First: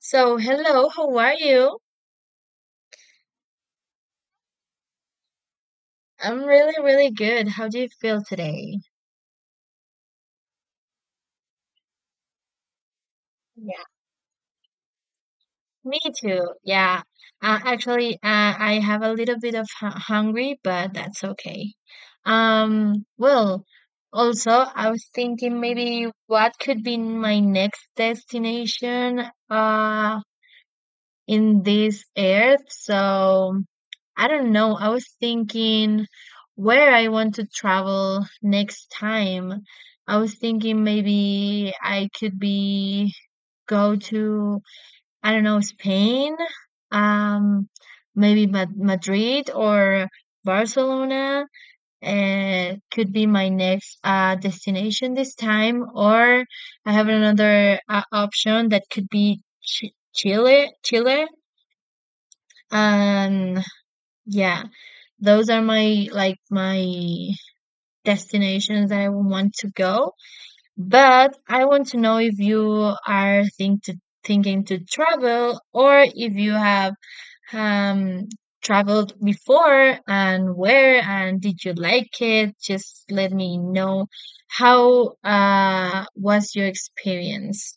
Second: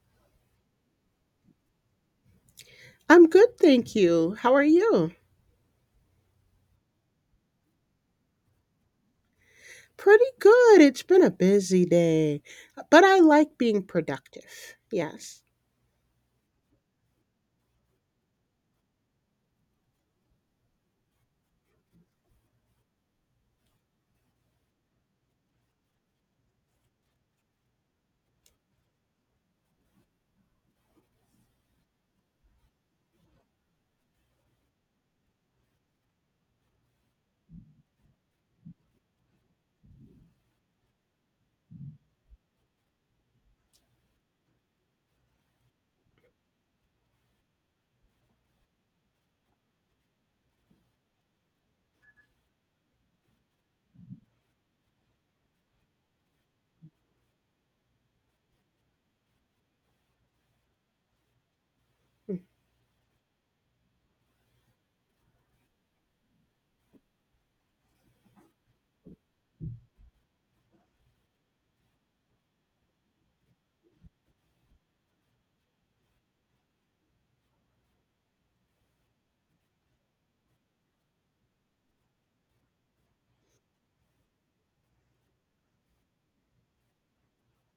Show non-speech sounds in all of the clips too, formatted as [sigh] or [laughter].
So, hello, how are you? I'm good, thank you. How are you? I'm really, really good. How do you feel today? Pretty good. It's been a busy day, but I like Yeah, being productive. Yes. me too. Yeah. I have a little bit of hungry, but that's okay. Well, also, I was thinking maybe what could be my next destination. Uh, in this earth. So I don't know. I was thinking where I want to travel next time. I was thinking maybe I could be go to I don't know Spain, um, maybe Madrid or Barcelona. Could be my next destination this time, or I have another option that could be Chile. Chile. Mm. And yeah, those are my, like, my destinations that I want to go. But I want to know if you are thinking to travel, or if you have um traveled before and where, and did you like it? Just let me know how was your experience.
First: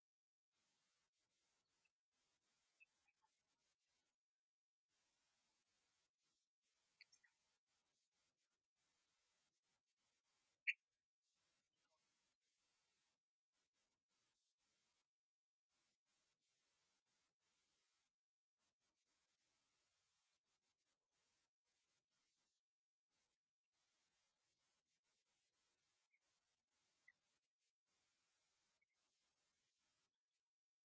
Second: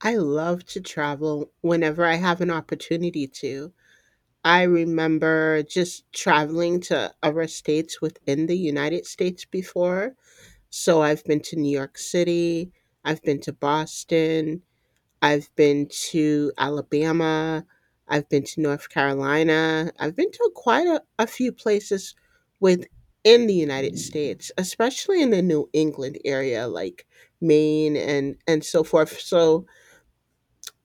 I love to travel whenever I have an opportunity to. I remember just traveling to other states within the United States before. So I've been to New York City, I've been to Boston, I've been to Alabama, I've been to North Carolina, I've been to quite a few places within the United States, especially in the New England area, like Maine and so forth. So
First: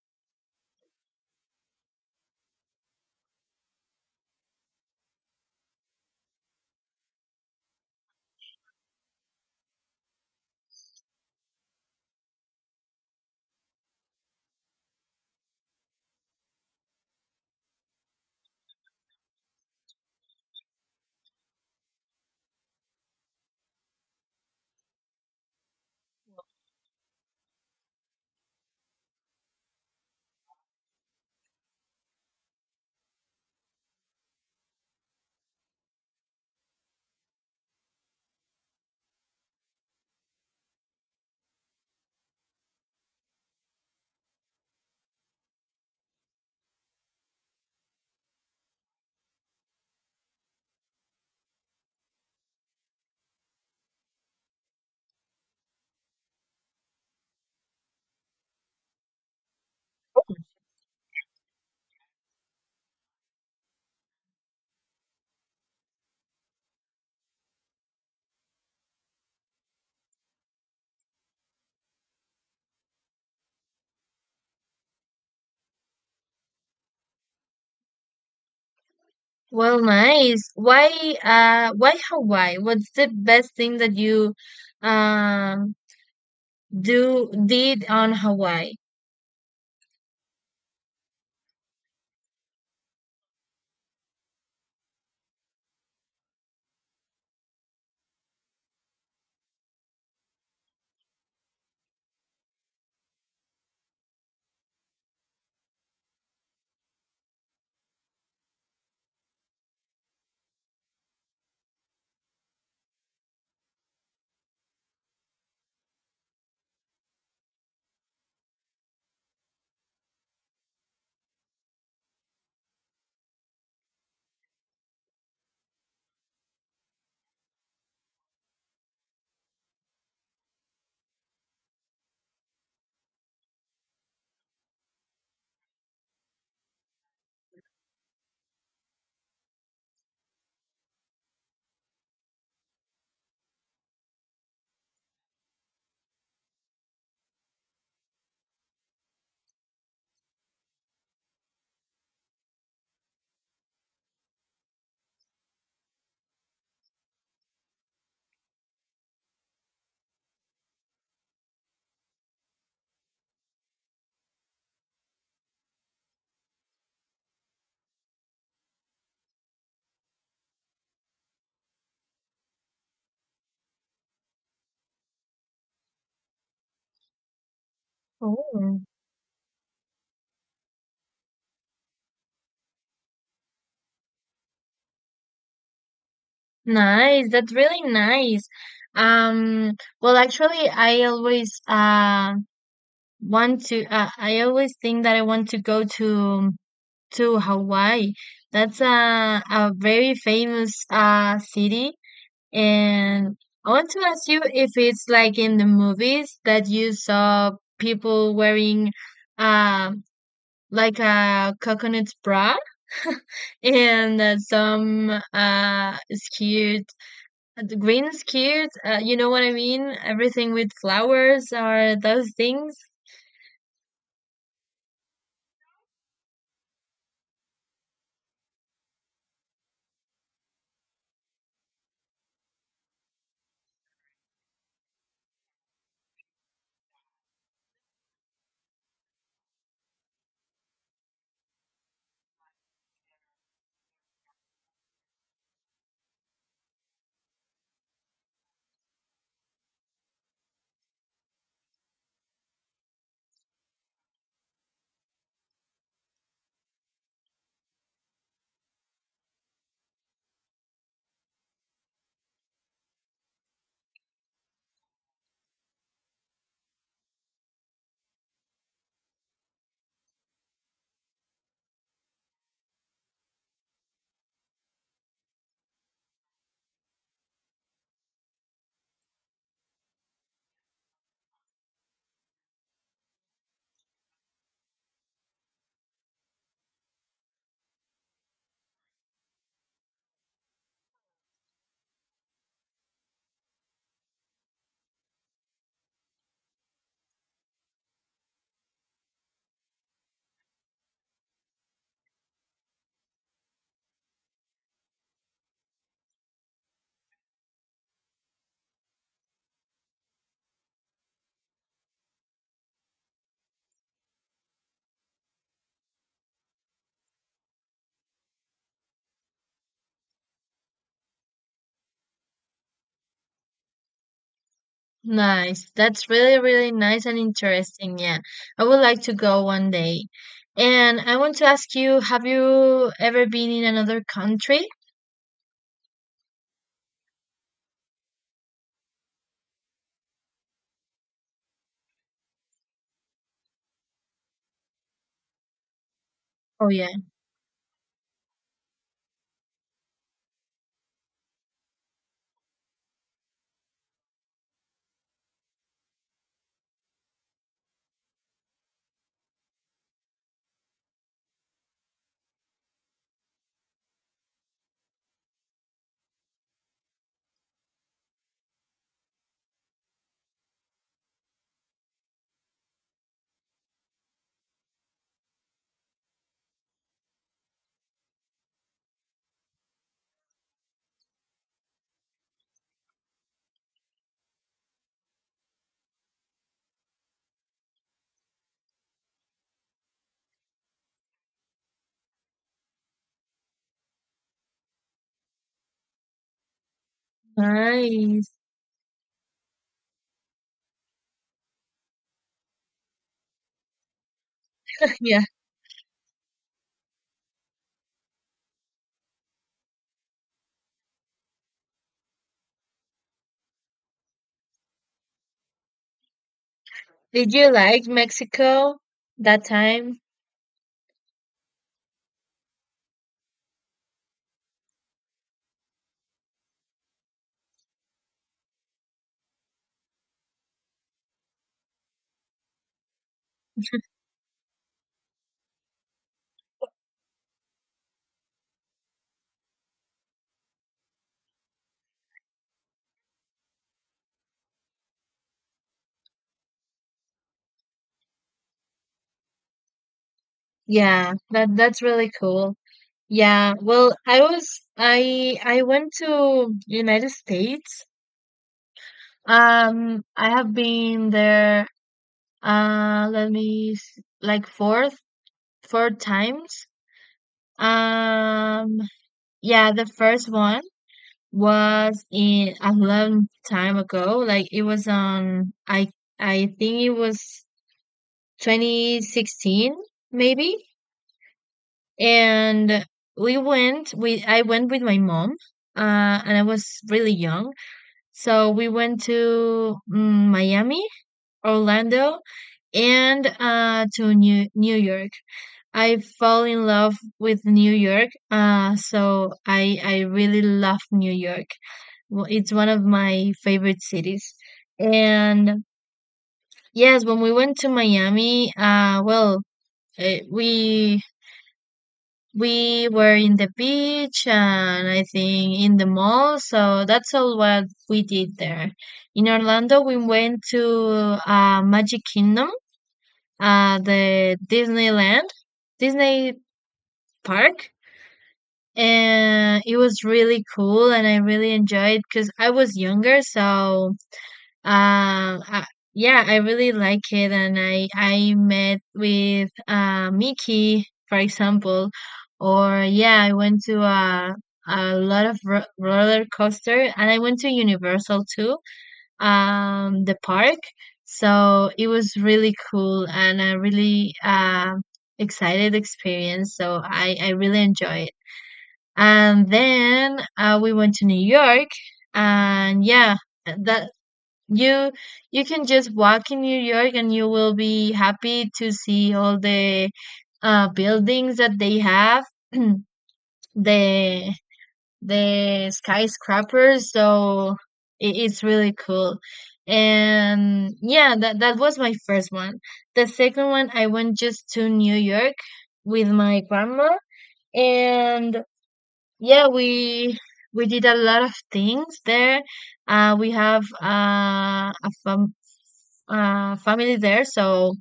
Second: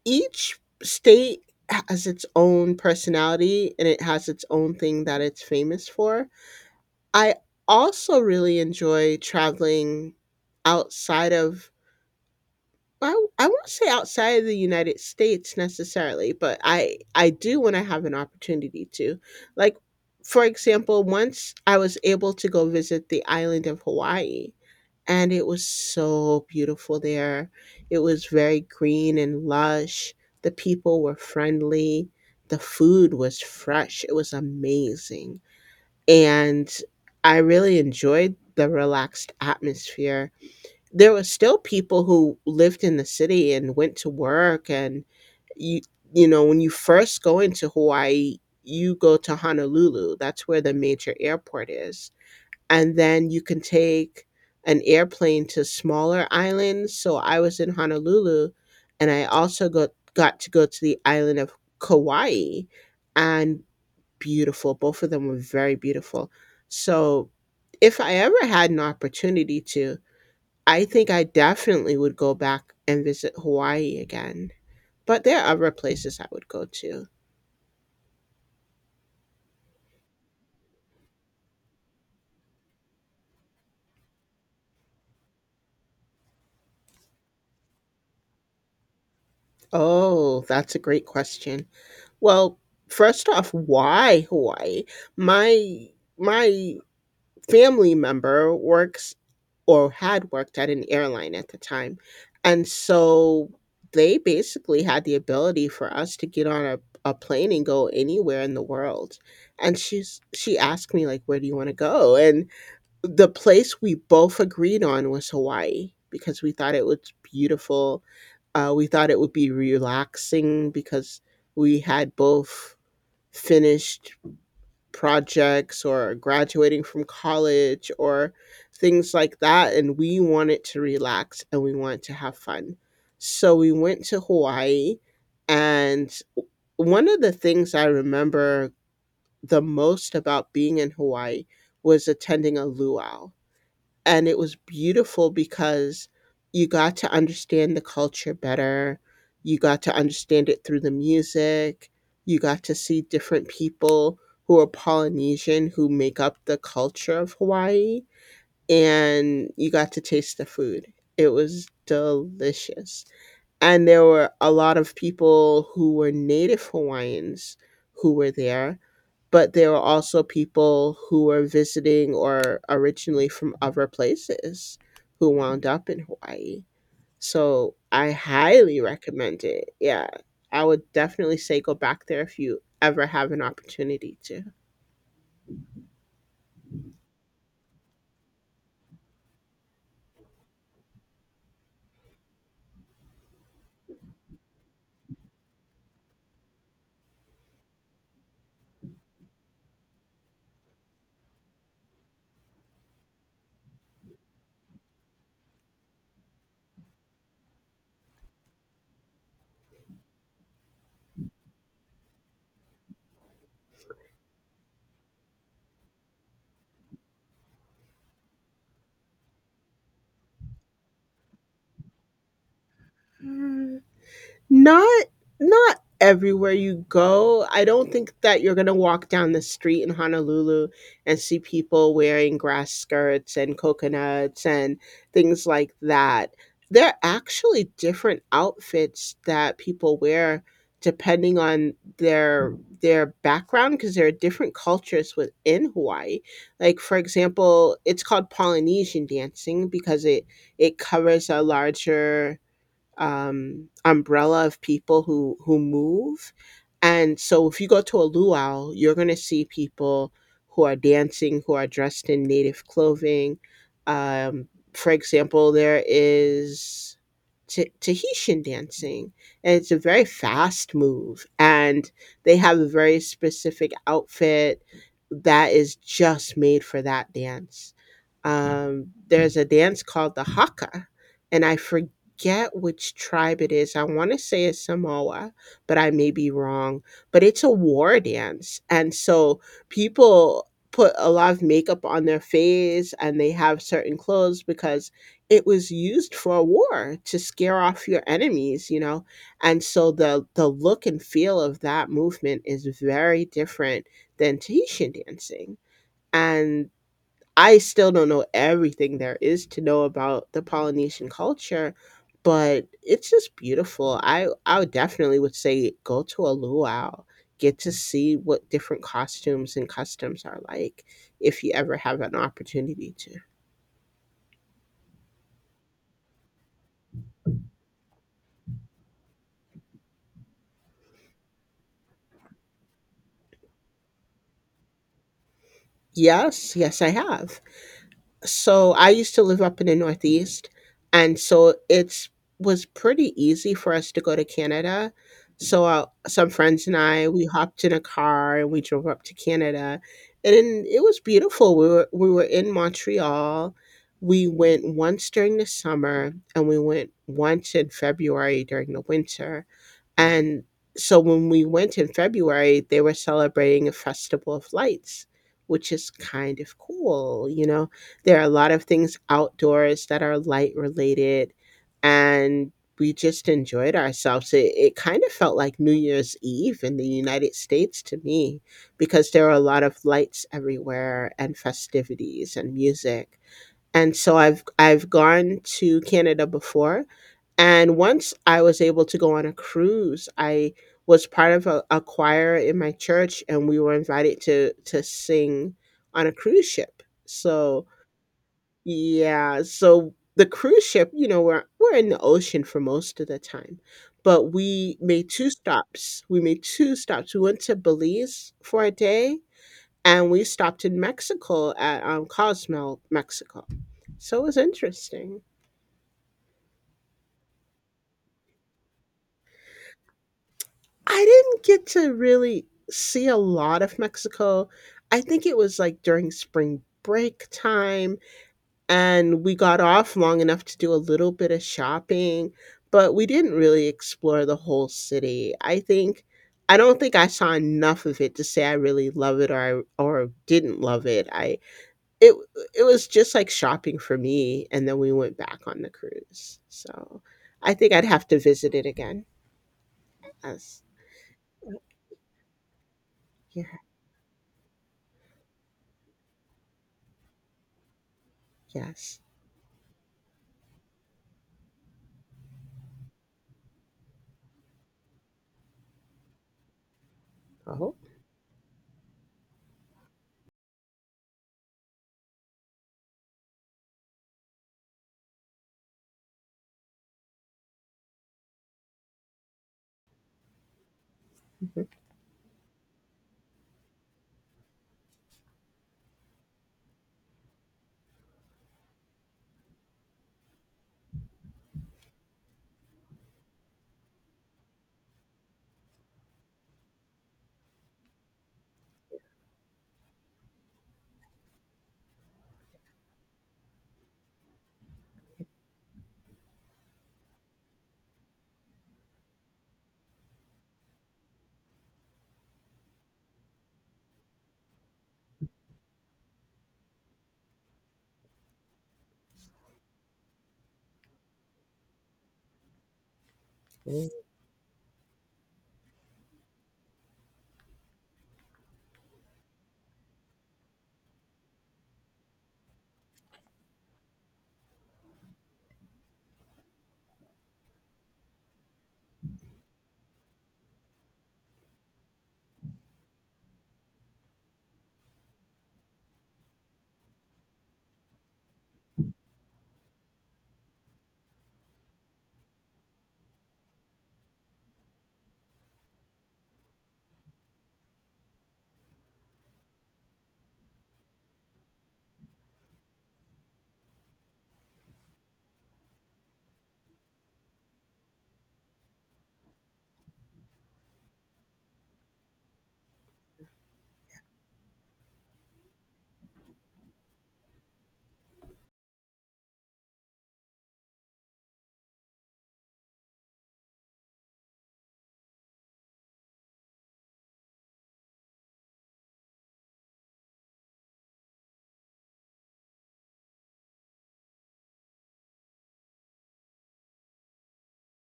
each state has its own personality and it has its own thing that it's famous for. I also really enjoy traveling outside of I won't say outside of the United States necessarily, but I do when I have an opportunity to. Like, for example, once I was able to go visit the island of Hawaii, and it was so beautiful there. It was very green and lush. The people were friendly. The food was fresh. It was amazing. And I really enjoyed the relaxed atmosphere. There were still people who lived in the city and went to work. And you you know, when you first go into Hawaii, you go to Honolulu, that's where the major airport is, and then you can take an airplane to smaller islands. So I was in Honolulu, and I also got to go to the island of Kauai. And beautiful, both of them were very beautiful. So if I ever had an opportunity to, I think I definitely would go back and visit Hawaii again, but there are other places I would go to. Well, nice. Why Hawaii? What's the best thing that you, um, do did on Hawaii? Oh, that's a great question. Well, first off, why Hawaii? My my family member works or had worked at an airline at the time. And so they basically had the ability for us to get on a plane and go anywhere in the world. And she asked me like, "Where do you want to go?" And the place we both agreed on was Hawaii because we thought it was beautiful. We thought it would be relaxing because we had both finished projects or graduating from college or things like that. And we wanted to relax and we wanted to have fun. So we went to Hawaii. And one of the things I remember the most about being in Hawaii was attending a luau. And it was beautiful because you got to understand the culture better. You got to understand it through the music. You got to see different people who are Polynesian who make up the culture of Hawaii. And you got to taste the food. It was delicious. And there were a lot of people who were native Hawaiians who were there, but there were also people who were visiting or originally from other places who wound up in Hawaii. So I highly Oh, recommend it. Yeah. I would definitely say go back there if you ever have an opportunity nice. That's really nice. Um, well, actually, I always, want to. I always think that I want to go to Hawaii. That's a very famous city. And I want to ask you if it's like in the movies that you saw people wearing um like a coconut bra [laughs] and some skirt, the green skirt, you know what I mean? Everything with flowers or those things. to. Not not everywhere you go. I don't think that you're gonna walk down the street in Honolulu and see people wearing grass skirts and coconuts and things like that. There are actually different outfits that people wear depending on their background because there are different cultures within Hawaii. Like for example, it's called Polynesian dancing because it covers a larger umbrella of people who move. And so, if you go to a luau, you're going to see people who are dancing, who are dressed in native clothing. For example, there is Tahitian dancing, and it's a very fast move, and they have a very specific outfit that is just made for that dance. There's a dance called the haka, and I forget which tribe it is. I want to say it's Samoa, but I may be wrong. But it's a war dance. And so people put a lot of makeup on their face and they have certain clothes because it was used for a war to scare off your enemies, you know. And so the look and feel of that movement is very different than Tahitian dancing. And I still don't know everything there is to know about the Polynesian culture, but it's just beautiful. I would definitely would say go to a luau, get to see what different costumes and customs are like if you ever have an opportunity to. Nice. That's really, really nice and interesting. Yeah. I would like to go one day. And I want to ask you, have you ever been in another country? Yes, yes, I have. So I used to live up in the Northeast, and so it's was pretty easy for us to go to Canada. So Some friends Oh and yeah. I, we hopped in a car and we drove up to Canada, and then it was beautiful. We were in Montreal. We went once during the summer, and we went once in February during the winter. And so when we went in February, they were celebrating a festival of lights, which is kind of cool. You know, there are a lot of things outdoors that are light related, and we just enjoyed ourselves. It kind of felt like New Year's Eve in the United States to me because there were a lot of lights everywhere and festivities and music. And so I've gone to Canada before. And once I was able to go on a cruise, I was part of a choir in my church, and we were invited to sing on a cruise ship. So Nice. yeah, so the cruise ship, you know, we're in the ocean for most of the time, but we [laughs] made Yeah. two stops. We made two stops. We went to Belize for a day, and we stopped in Mexico at Cozumel, Mexico. So it was interesting. Did you like Mexico that time? I didn't get to really see a lot of Mexico. I think it was, like, during spring break time, and we got off long enough to do a little bit of shopping, but we didn't really explore the whole city. I don't think I saw enough of it to say I really love it or I or didn't love it. I it it was just like shopping for me, and then we went back on the cruise. So, I think I'd have to visit it again as Yeah, that's really cool. Yeah. yeah, Well, I was I went to United States. yes. I have been there, let me like four times. Oh, [laughs] Um, yeah, the first one was in a long time ago. Like it was on I think it was 2016, maybe. And we went we I went with my mom, uh, and I was really young, so we went to Miami, Orlando, and to New York. I fell in love with New York, so I really love New York. It's one of my favorite cities. And yes, when we went to Miami, well, eh, we we were in the beach, and I think in the mall, so that's all what we did there. In Orlando, we went to Magic Kingdom, Th- the Disneyland, Disney Park, and it was really cool, and I really enjoyed because I was younger, so, um, uh, yeah, I really like it, and I met with Mickey, for example. Or yeah, I went to a lot of ro roller coaster, and I went to Universal too, the park. So it was really cool and a really excited experience. So I really enjoy it. And then, we went to New York, and yeah, that you can just walk in New York, and you will be happy to see all the buildings that they have, [clears throat] the the skyscrapers. So it's really cool. And yeah, that was my first one. The second one, I went just to New York with my grandma, and yeah, we did a lot of things there. We have, a, fa family there, so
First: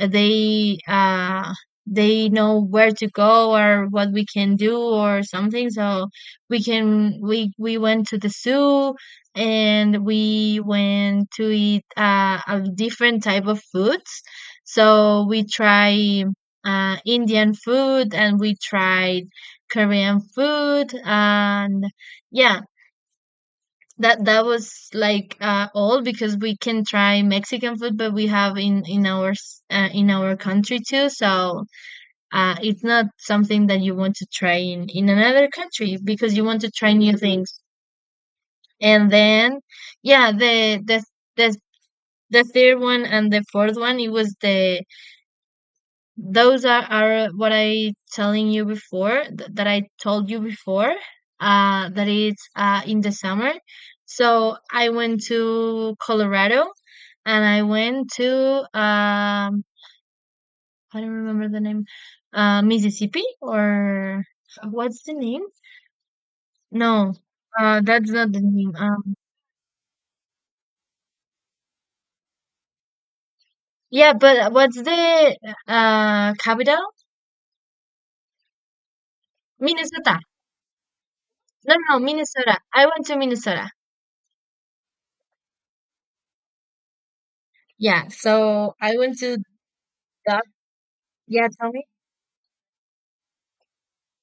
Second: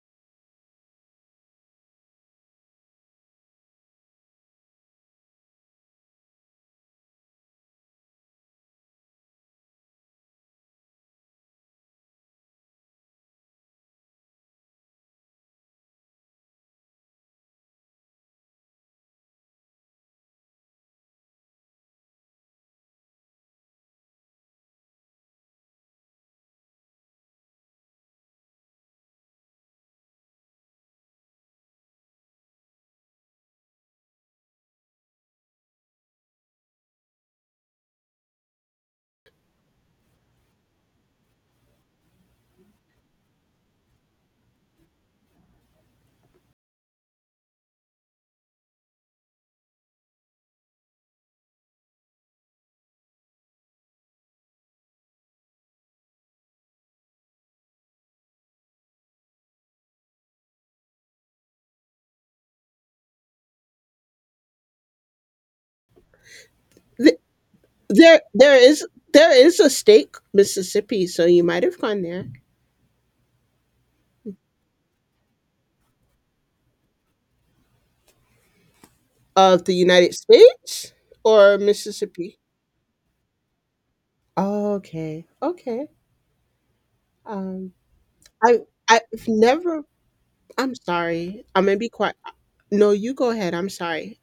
they uh, they know where to go or what we can do or something. So we went to the zoo, and we went to eat a different type of foods. So we try Indian food, and we tried Korean food. And yeah, that was like, all because we can try Mexican food, but we have in our, in our country too. So, it's not something that you want to try in another country, because you want to try new things. And then, yeah, the the third one and the fourth one, it was the those are what I telling you before, that I told you before, that it's in the summer. So I went to Colorado, and I went to, I don't remember the name, Mississippi, or what's the name, no, that's There, not the there name, is there is a state, Mississippi, so you might have gone there. yeah, but what's the capital? Of the United Minnesota. States or No, no, no, Mississippi? Minnesota I went to Minnesota. Oh, okay, okay. Um, Yeah, I so I went I've to never. that. I'm sorry. Yeah, I'm tell gonna me. be quiet. No, you go ahead. I'm sorry.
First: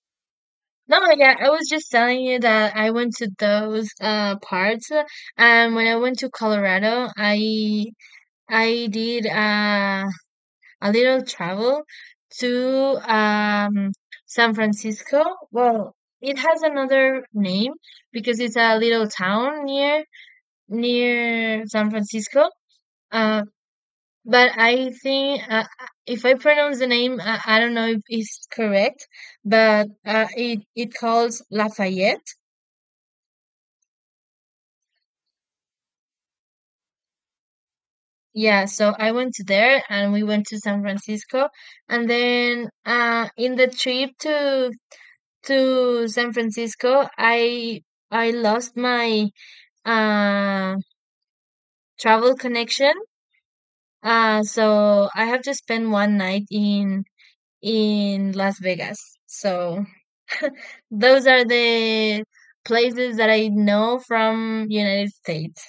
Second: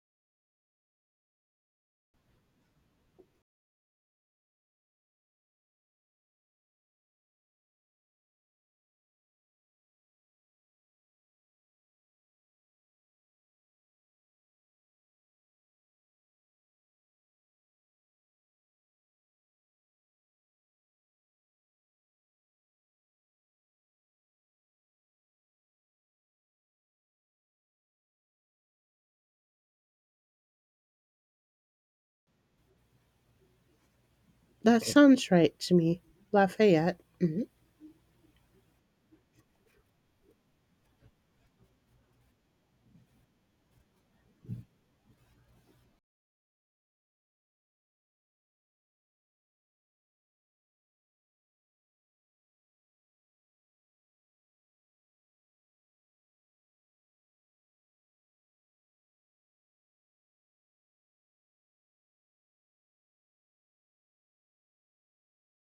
No, yeah, I was just telling you that I went to those parts, and when I went to Colorado, I did a little travel to, San Francisco. Well, it has another name, because it's a little town near San Francisco. Uh, but I think, if I pronounce the name, I don't know if it's correct, but it calls Lafayette. That sounds right to me. Lafayette. Mm-hmm. Yeah, so I went to there, and we went to San Francisco, and then, in the trip to San Francisco, I lost my uh travel connection. So I have to spend one night in Las Vegas. So those are the places that I know from United States.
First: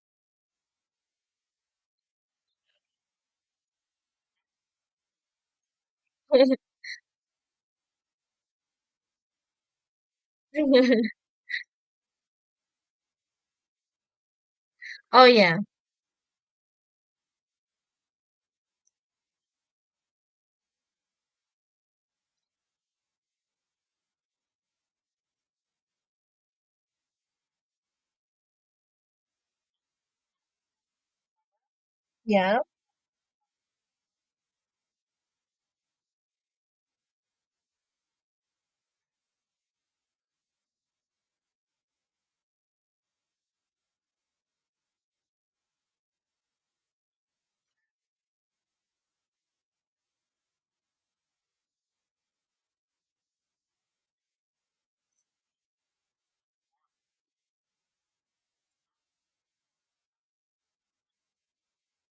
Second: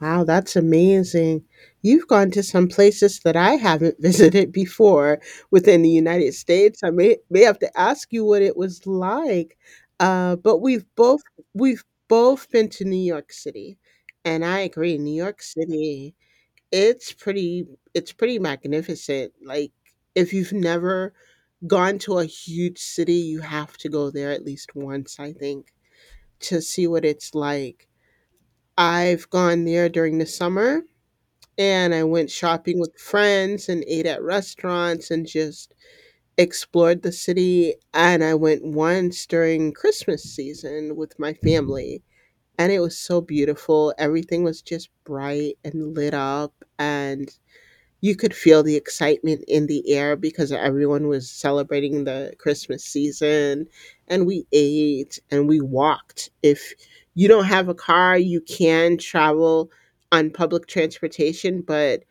Wow, that's amazing. You've gone to some places that I haven't [laughs] visited before within the United [laughs] States. I may have to ask you what it was like. But we've both been to New York City, and I agree. New Oh York yeah. City, it's pretty it's pretty magnificent. Like if you've never gone to a huge city, you have to go there at least once, I think, to see what it's like. I've gone there during the summer and I went Yeah. shopping with friends and ate at restaurants and just explored the city. And I went once during Christmas season with my family. And it was so beautiful. Everything was just bright and lit up. And you could feel the excitement in the air because everyone was celebrating the Christmas season. And we ate and we walked. If you don't have a car, you can travel on public transportation, but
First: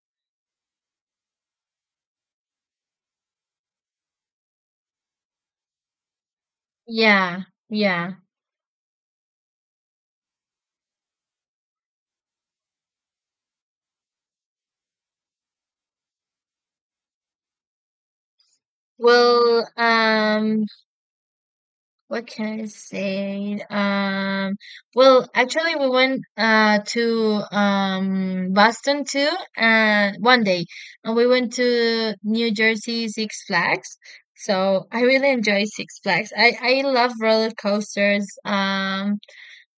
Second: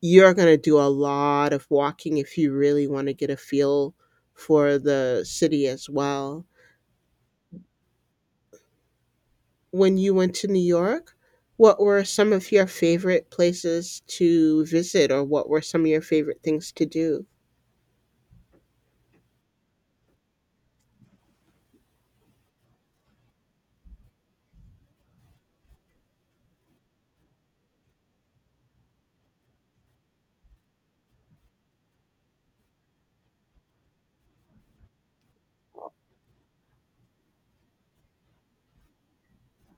you're going to do a lot of walking if you really want to get a feel for the city as well. Yeah, yeah. When you went to New York, what were some of your favorite places to visit or what were some of your favorite things to do? Well, what can I say? Well, actually, we went to, Boston too, one day, and we went to New Jersey Six Flags. So I really enjoy Six Flags. I love roller coasters.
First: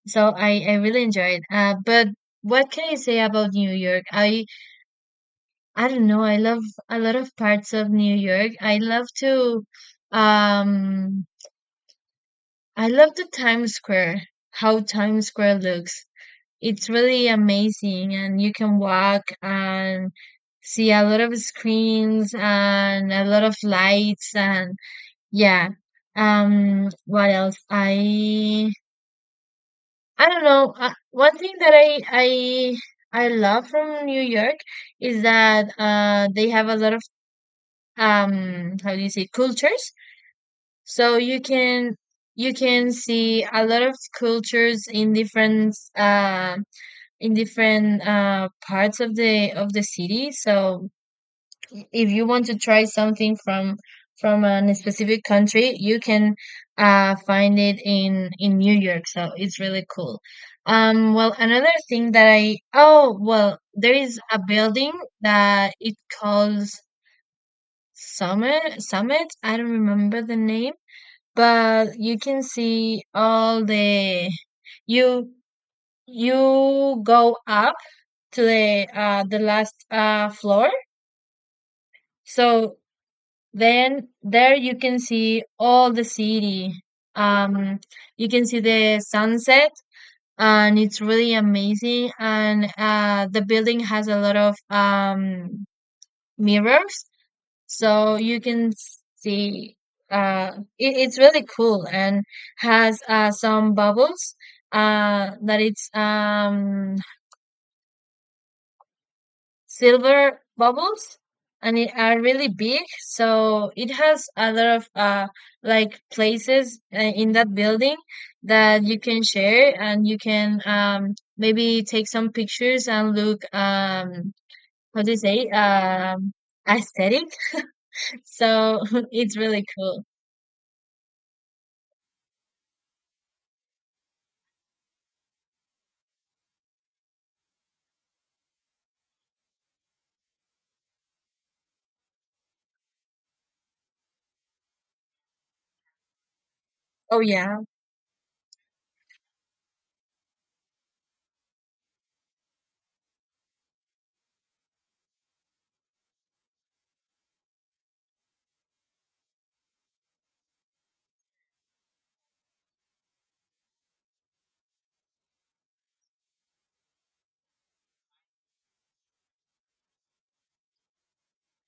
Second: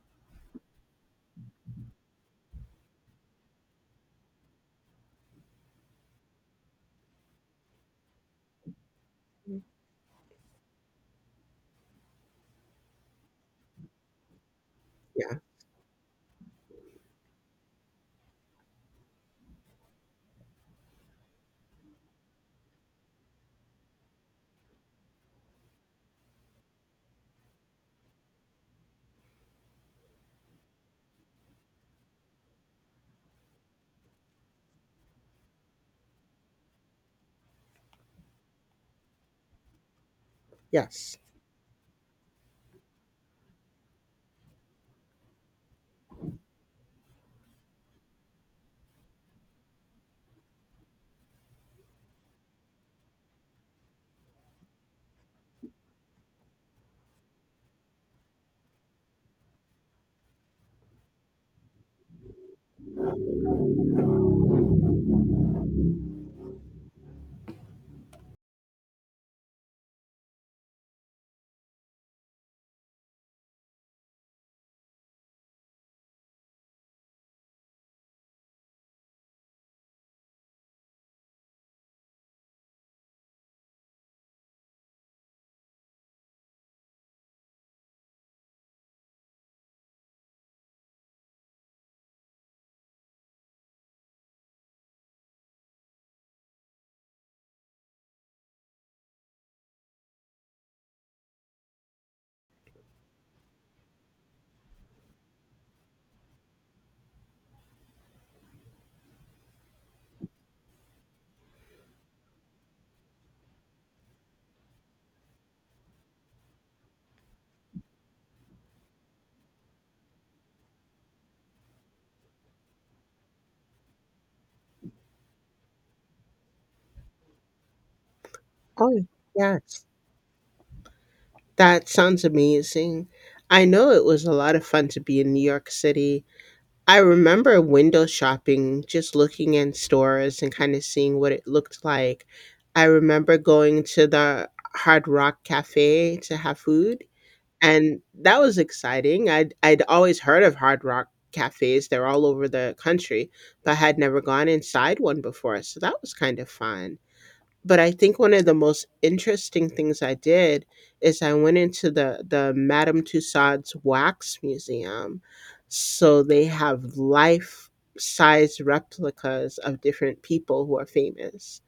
So I really enjoyed. But what can I say about New York? I don't know. I love a lot of parts of New York. Um I love the Times Square, how Times Yeah. Square looks. It's really amazing, and you can walk and see a lot of screens and a lot of lights, and yeah. What else? I don't know. One thing that I love from New York is that they have a lot of, how do you say, cultures. So Yes. You can see a lot of cultures in different, in different parts of the city. So if you want to try something from a specific country, you can find it in New York. So it's really cool. Well, another thing that I oh, well, there is a building that it calls Summit. I don't remember the name, but you can see all the, you you go up to the last floor, so then there you can see all the city. Um, you can see the sunset, and it's really amazing. And the building has a lot of, mirrors, so you can see. Uh, it's really cool, and has some bubbles. That it's silver bubbles, and it are really big, so it has a lot of like places in that building, that you can share, and you can maybe take some pictures and look, how do you say, aesthetic. [laughs] So Oh, [laughs] it's really yes. cool. That sounds amazing. I know it was a lot of fun to be in New York City. I remember window shopping, just looking in stores and kind of seeing what it looked like. I remember going to the Hard Rock Cafe to have food, Oh yeah. and that was exciting. I'd always heard of Hard Rock cafes, they're all over the country, but I had never gone inside one before, so that was kind of fun. But I think one of the most interesting things I did is I went into the Madame Tussauds Wax Museum. So they have life size replicas of different people who are famous.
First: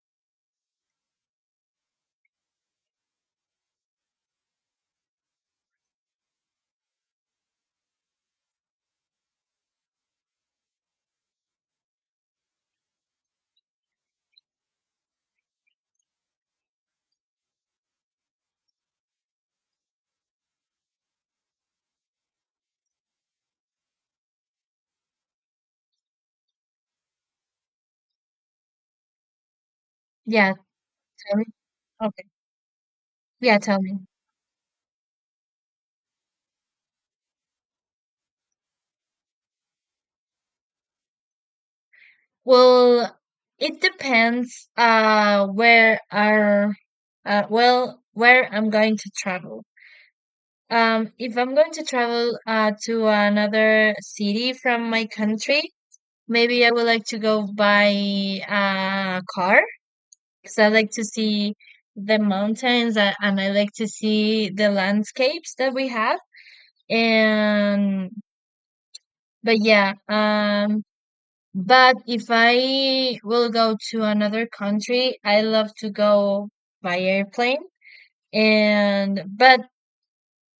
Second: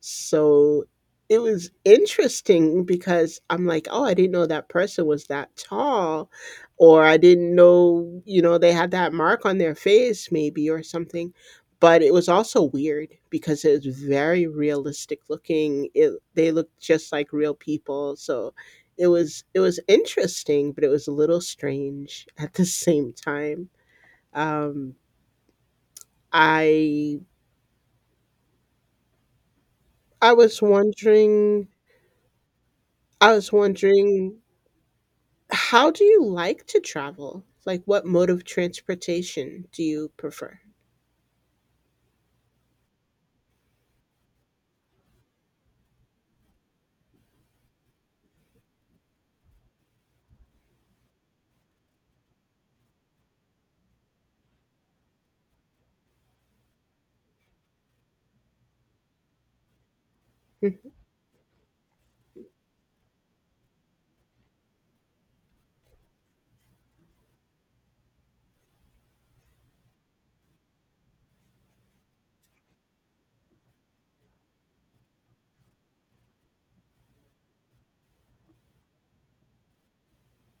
So it was interesting because I'm like, oh, I didn't know that person was that tall, or I didn't know, you know, they had that mark on their face, maybe, or something. But it was also weird because it was very realistic looking. It, they looked just like real people. So it was interesting, but it was a little strange [laughs] at the same time. Um, I I Yeah, was tell me. wondering Okay. I was Yeah, tell me. wondering How do you like to travel? Like, what mode of transportation do you prefer? [laughs] Well, it depends, where our well, where I'm going to travel. If I'm going to travel, to another city from my country, maybe I would like to go by a car, because I like Mhm. to see the mountains, and I like to see the landscapes that we have. And but yeah, but if I will go to another country, I love to go by airplane. And but,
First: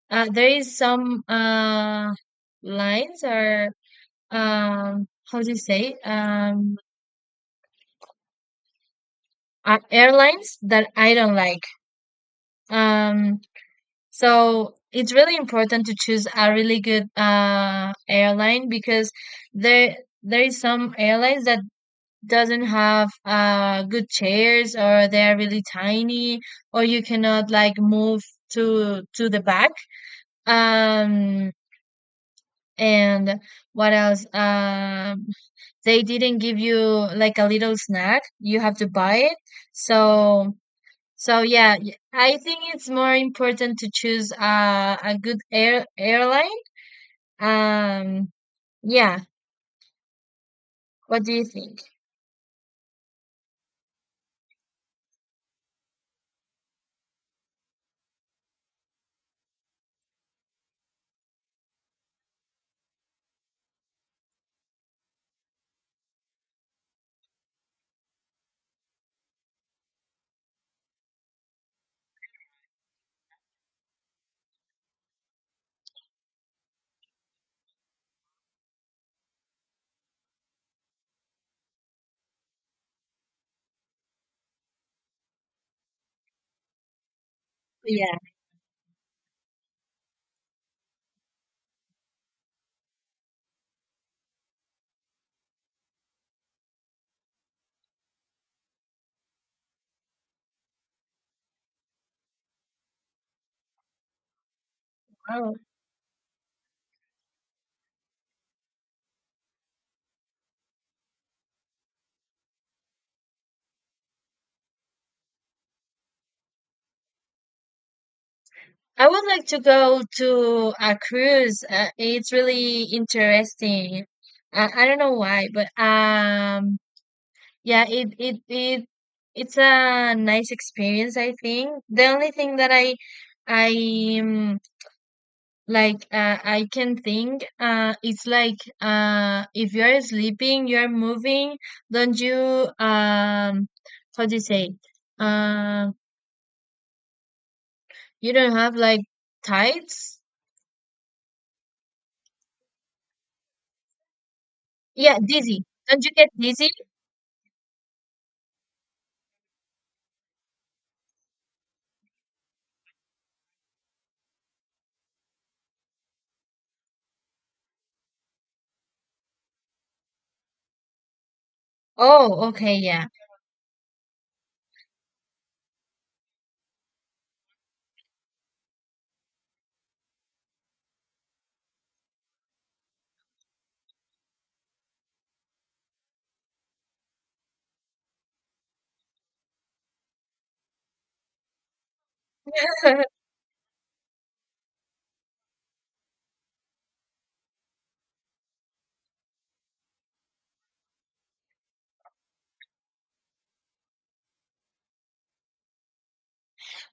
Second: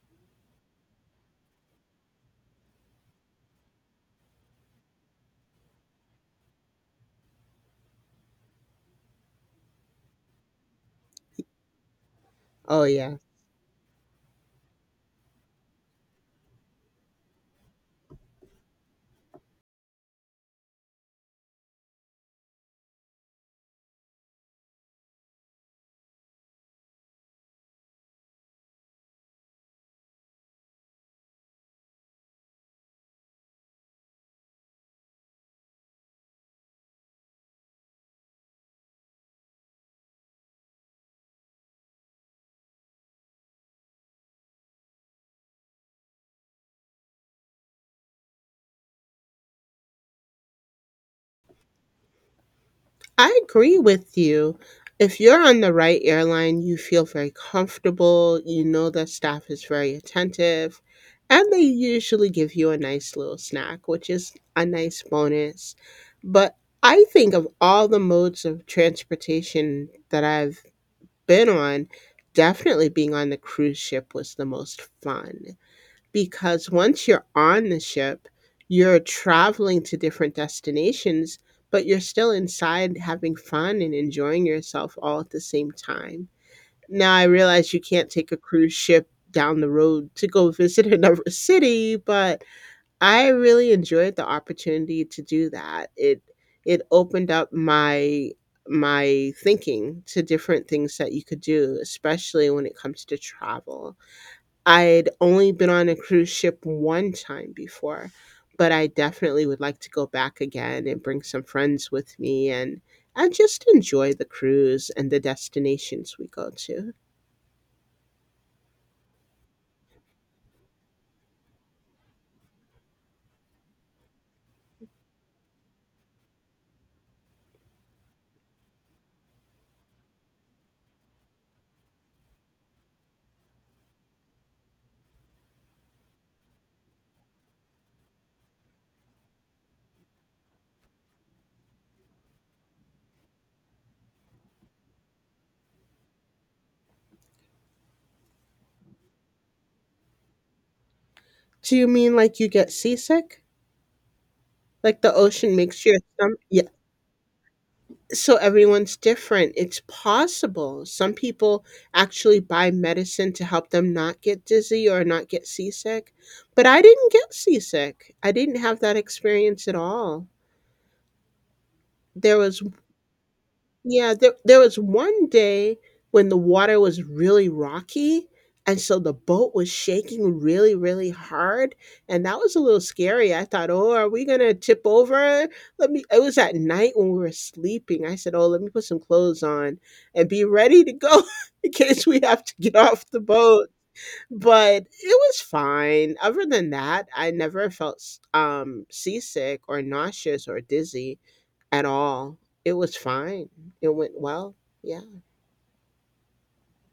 there is some lines, or, how do you say, airlines that I don't like. Oh, yeah. Um so it's really important to choose a really good airline, because there there is some airlines that doesn't have good chairs, or they're really tiny, or you cannot like move to the back. Um and what else? They didn't give you like a little snack. You have to buy it. So, yeah, I think it's more important to choose, a good airline. Um, yeah. What do you think? I agree with you. If you're on the right airline, you feel very comfortable. You know the staff is very attentive, and they usually give you a nice little snack, which is a nice bonus. But I think of all the modes of transportation that I've been on, definitely being on the cruise ship was the most fun. Because once you're on the ship, you're traveling to different destinations, but you're still inside having fun and enjoying yourself all at the same time. Now I realize you can't Yeah. take a cruise ship down the road to go visit another [laughs] city, but I really enjoyed the opportunity to do that. It opened up my thinking to different things that you could do, especially when it comes to travel. I'd only Oh, been on a cruise ship one time before, but I definitely would like to go back again and bring some friends with me and just enjoy the cruise and the destinations we go to. I would like to go to a cruise. It's really interesting. I don't know why, but, yeah, it's a nice experience, I think. The only thing that I like, I can think, it's like, if you're sleeping, you're moving. Don't you, how do you say? Um, you don't have like tights. Do you mean like you get seasick? Like the Yeah, ocean dizzy. makes your Don't you get stomach? Yeah. dizzy? So everyone's different. It's possible. Some people actually buy medicine to help them not get dizzy or not get seasick. But I didn't get seasick. I didn't have that experience at all there Oh, was okay, yeah. Yeah, there was one day when the water was really rocky, and so the boat was shaking really, really hard, and that was a little scary. I thought, "Oh, are we gonna tip over?" Let me It was at night when we were sleeping. I said, "Oh, let me put some clothes on and be ready to go [laughs] in case we have to get off the [laughs] boat." But it was fine. Other than that, I never felt seasick or nauseous or dizzy at all. It was fine. It went well. Yeah.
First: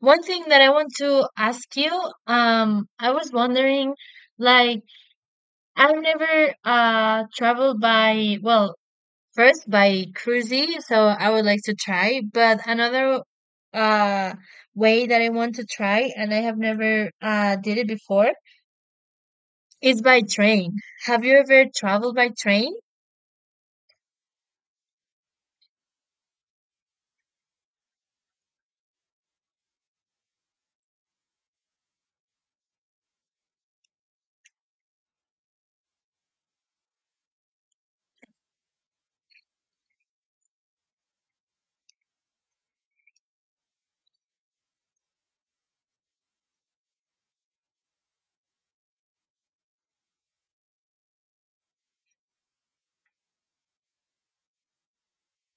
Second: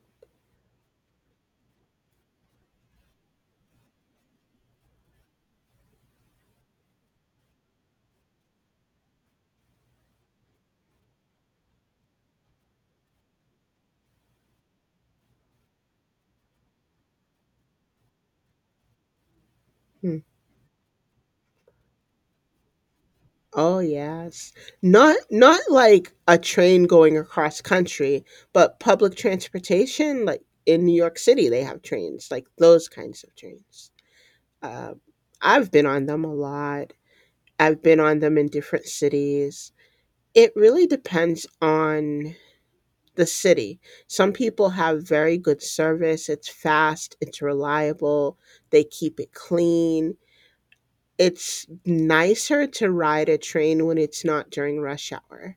One thing that I want to ask you, I was wondering, like, I've never traveled by, well, first by cruisy, so I would like to try. But another uh way that I want to try, and I have never did it before, is Hmm. by train. Have you ever traveled by train? Oh yes. Not like a train going across country, but public transportation like in New York City they have trains, like those kinds of trains. Uh, I've been on them a lot. I've been on them in different cities. It really depends on the city. Some people have very good service. It's fast, it's reliable, they keep it clean. It's nicer to ride a train when it's not during rush hour.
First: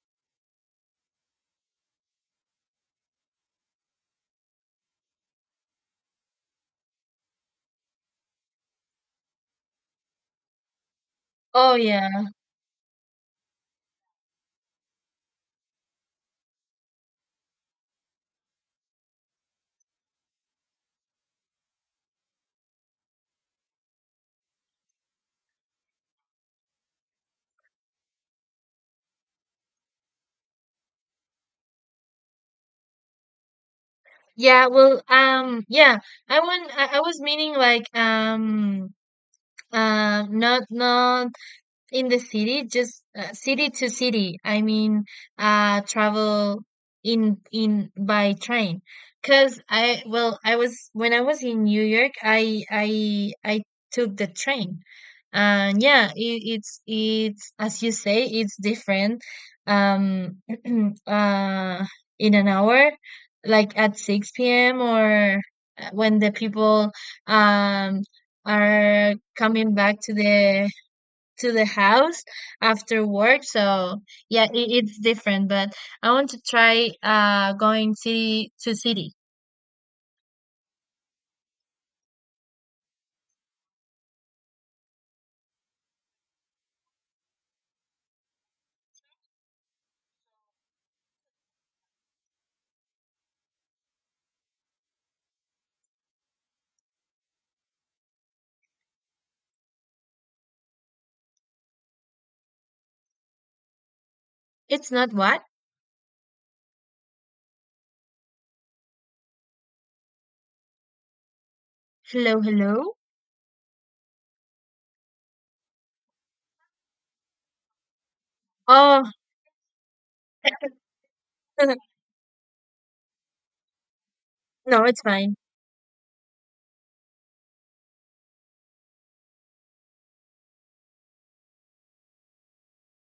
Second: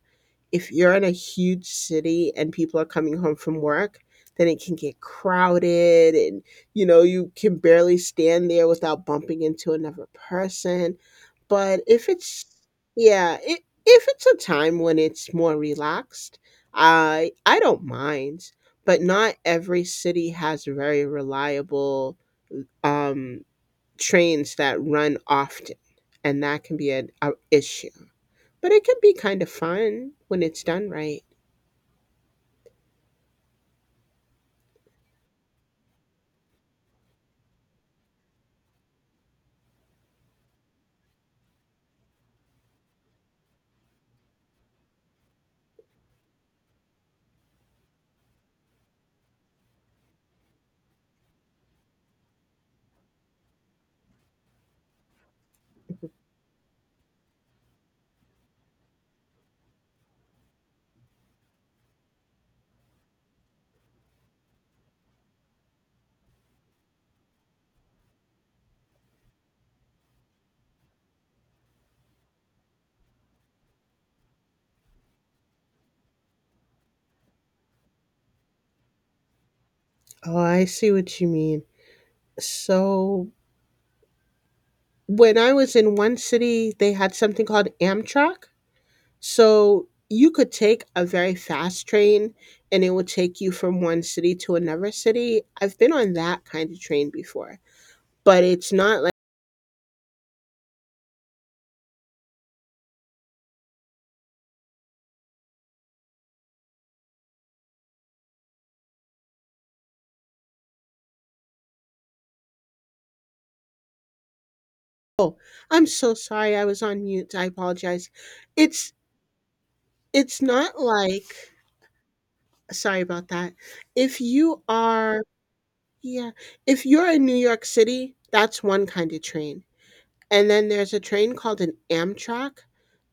If you're in a huge city and people are coming home from work, then it can get crowded and, you know, you can barely stand there without bumping into another person. Oh But yeah. Yeah, i if it's a time when it's more relaxed, I don't mind, but not every city has very reliable um trains that run often, and that can be an a issue. But it can be kind of fun when it's done right. Yeah, well, yeah, I was meaning like, not in the city, just, city to city, I mean, travel in by train, because I well, I was when I was in New York, I took the train. And yeah, it's as you say, it's different, um [clears throat] uh in an hour like at 6 p.m., or when the people, um are coming back to the house after work. So yeah, it's different. But I want to try going city to city. Oh, I see what you mean. So when I was in one city, they had something called Amtrak. So you could take a very fast train and it would take you from one city to another city. I've been on that kind of train before, but it's not like, It's not what? Hello, hello. oh, I'm so sorry I was on mute. I apologize. It's Oh, it's not [laughs] like Sorry about that. If you no, it's are fine. yeah, if you're in New York City, that's one kind of train. And then there's a train called an Amtrak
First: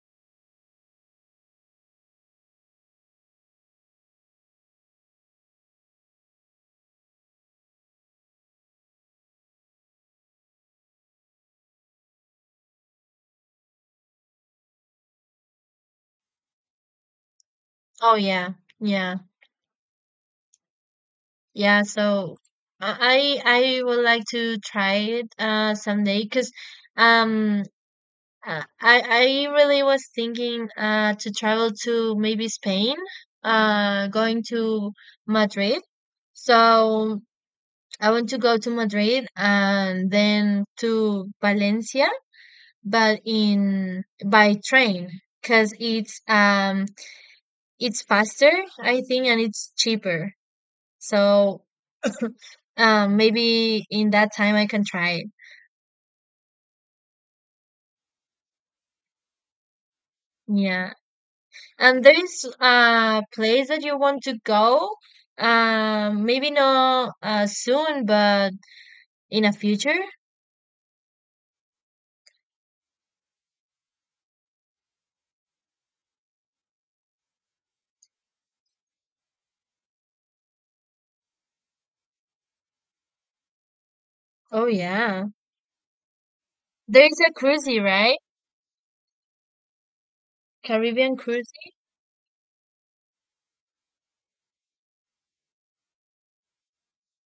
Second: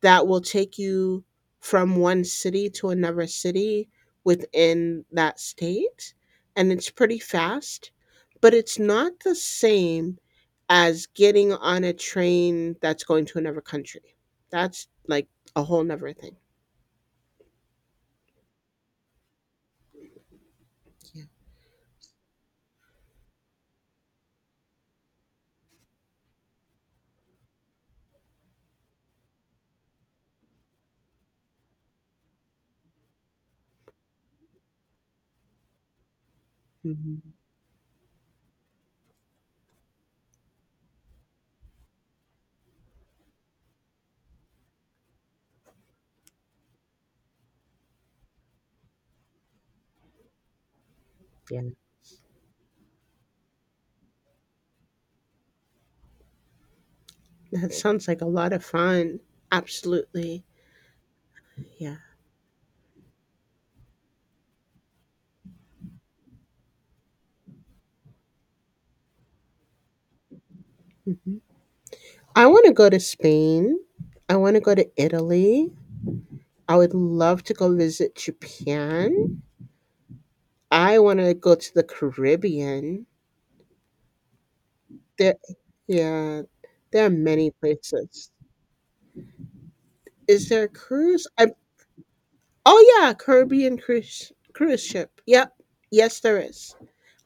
that will take you from one city to another city within that state, and it's pretty fast, but it's not the same as getting on a train that's going to another country. That's like a whole nother thing. Oh yeah, yeah, Yeah. yeah. So I would like to try it someday, because um. uh, I I really was thinking to travel to maybe Spain, going to Madrid. So Mhm. I want to go to Madrid, and then to Valencia, but in by train, because it's faster, I think, and it's cheaper. Yeah. So, maybe in that time I can try it. That sounds like a lot of fun. Absolutely. Yeah. Yeah. And there is a place that you want to go, maybe not, soon, but in a future. Mhm. I want to go to Spain. I want to go to Italy. I would love to go visit Japan. I want to go to the Caribbean. Oh yeah. There, yeah, There there are is a many cruise, right? places. Is there a Caribbean cruise? I, cruise. oh yeah, Caribbean cruise ship. Yep, yes there is.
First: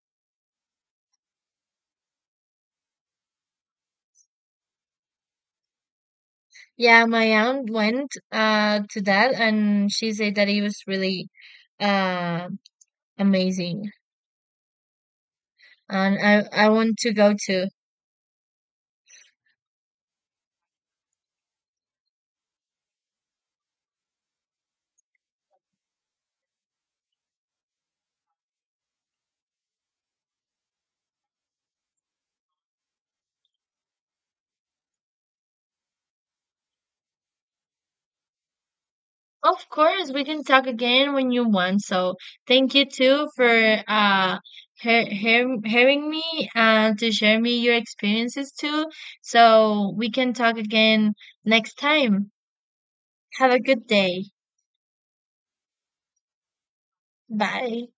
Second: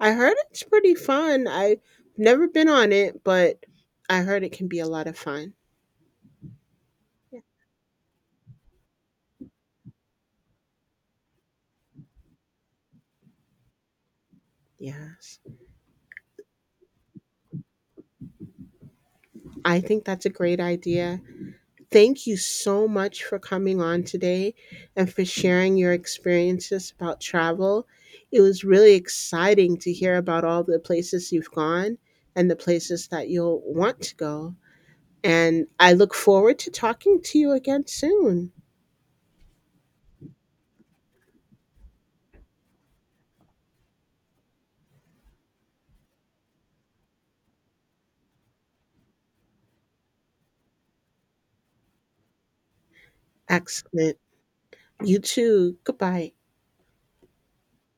I heard it's pretty fun. I've never been on it, but I heard it can be a lot of fun. Yeah, my Yeah. aunt went to that, and she said that it was really uh amazing. Yes. And I want to go too. I think that's a great idea. Thank you so much for coming on today and for sharing your experiences about travel. It was really exciting to hear about all the places you've gone and the places that you'll want to go. And I look forward to talking to you again soon. Of course, we can talk again when you want. So thank you too for uh hearing me, and to share me your experiences too. So we can talk again next time. Have a good Excellent. day. You too. Goodbye. Bye.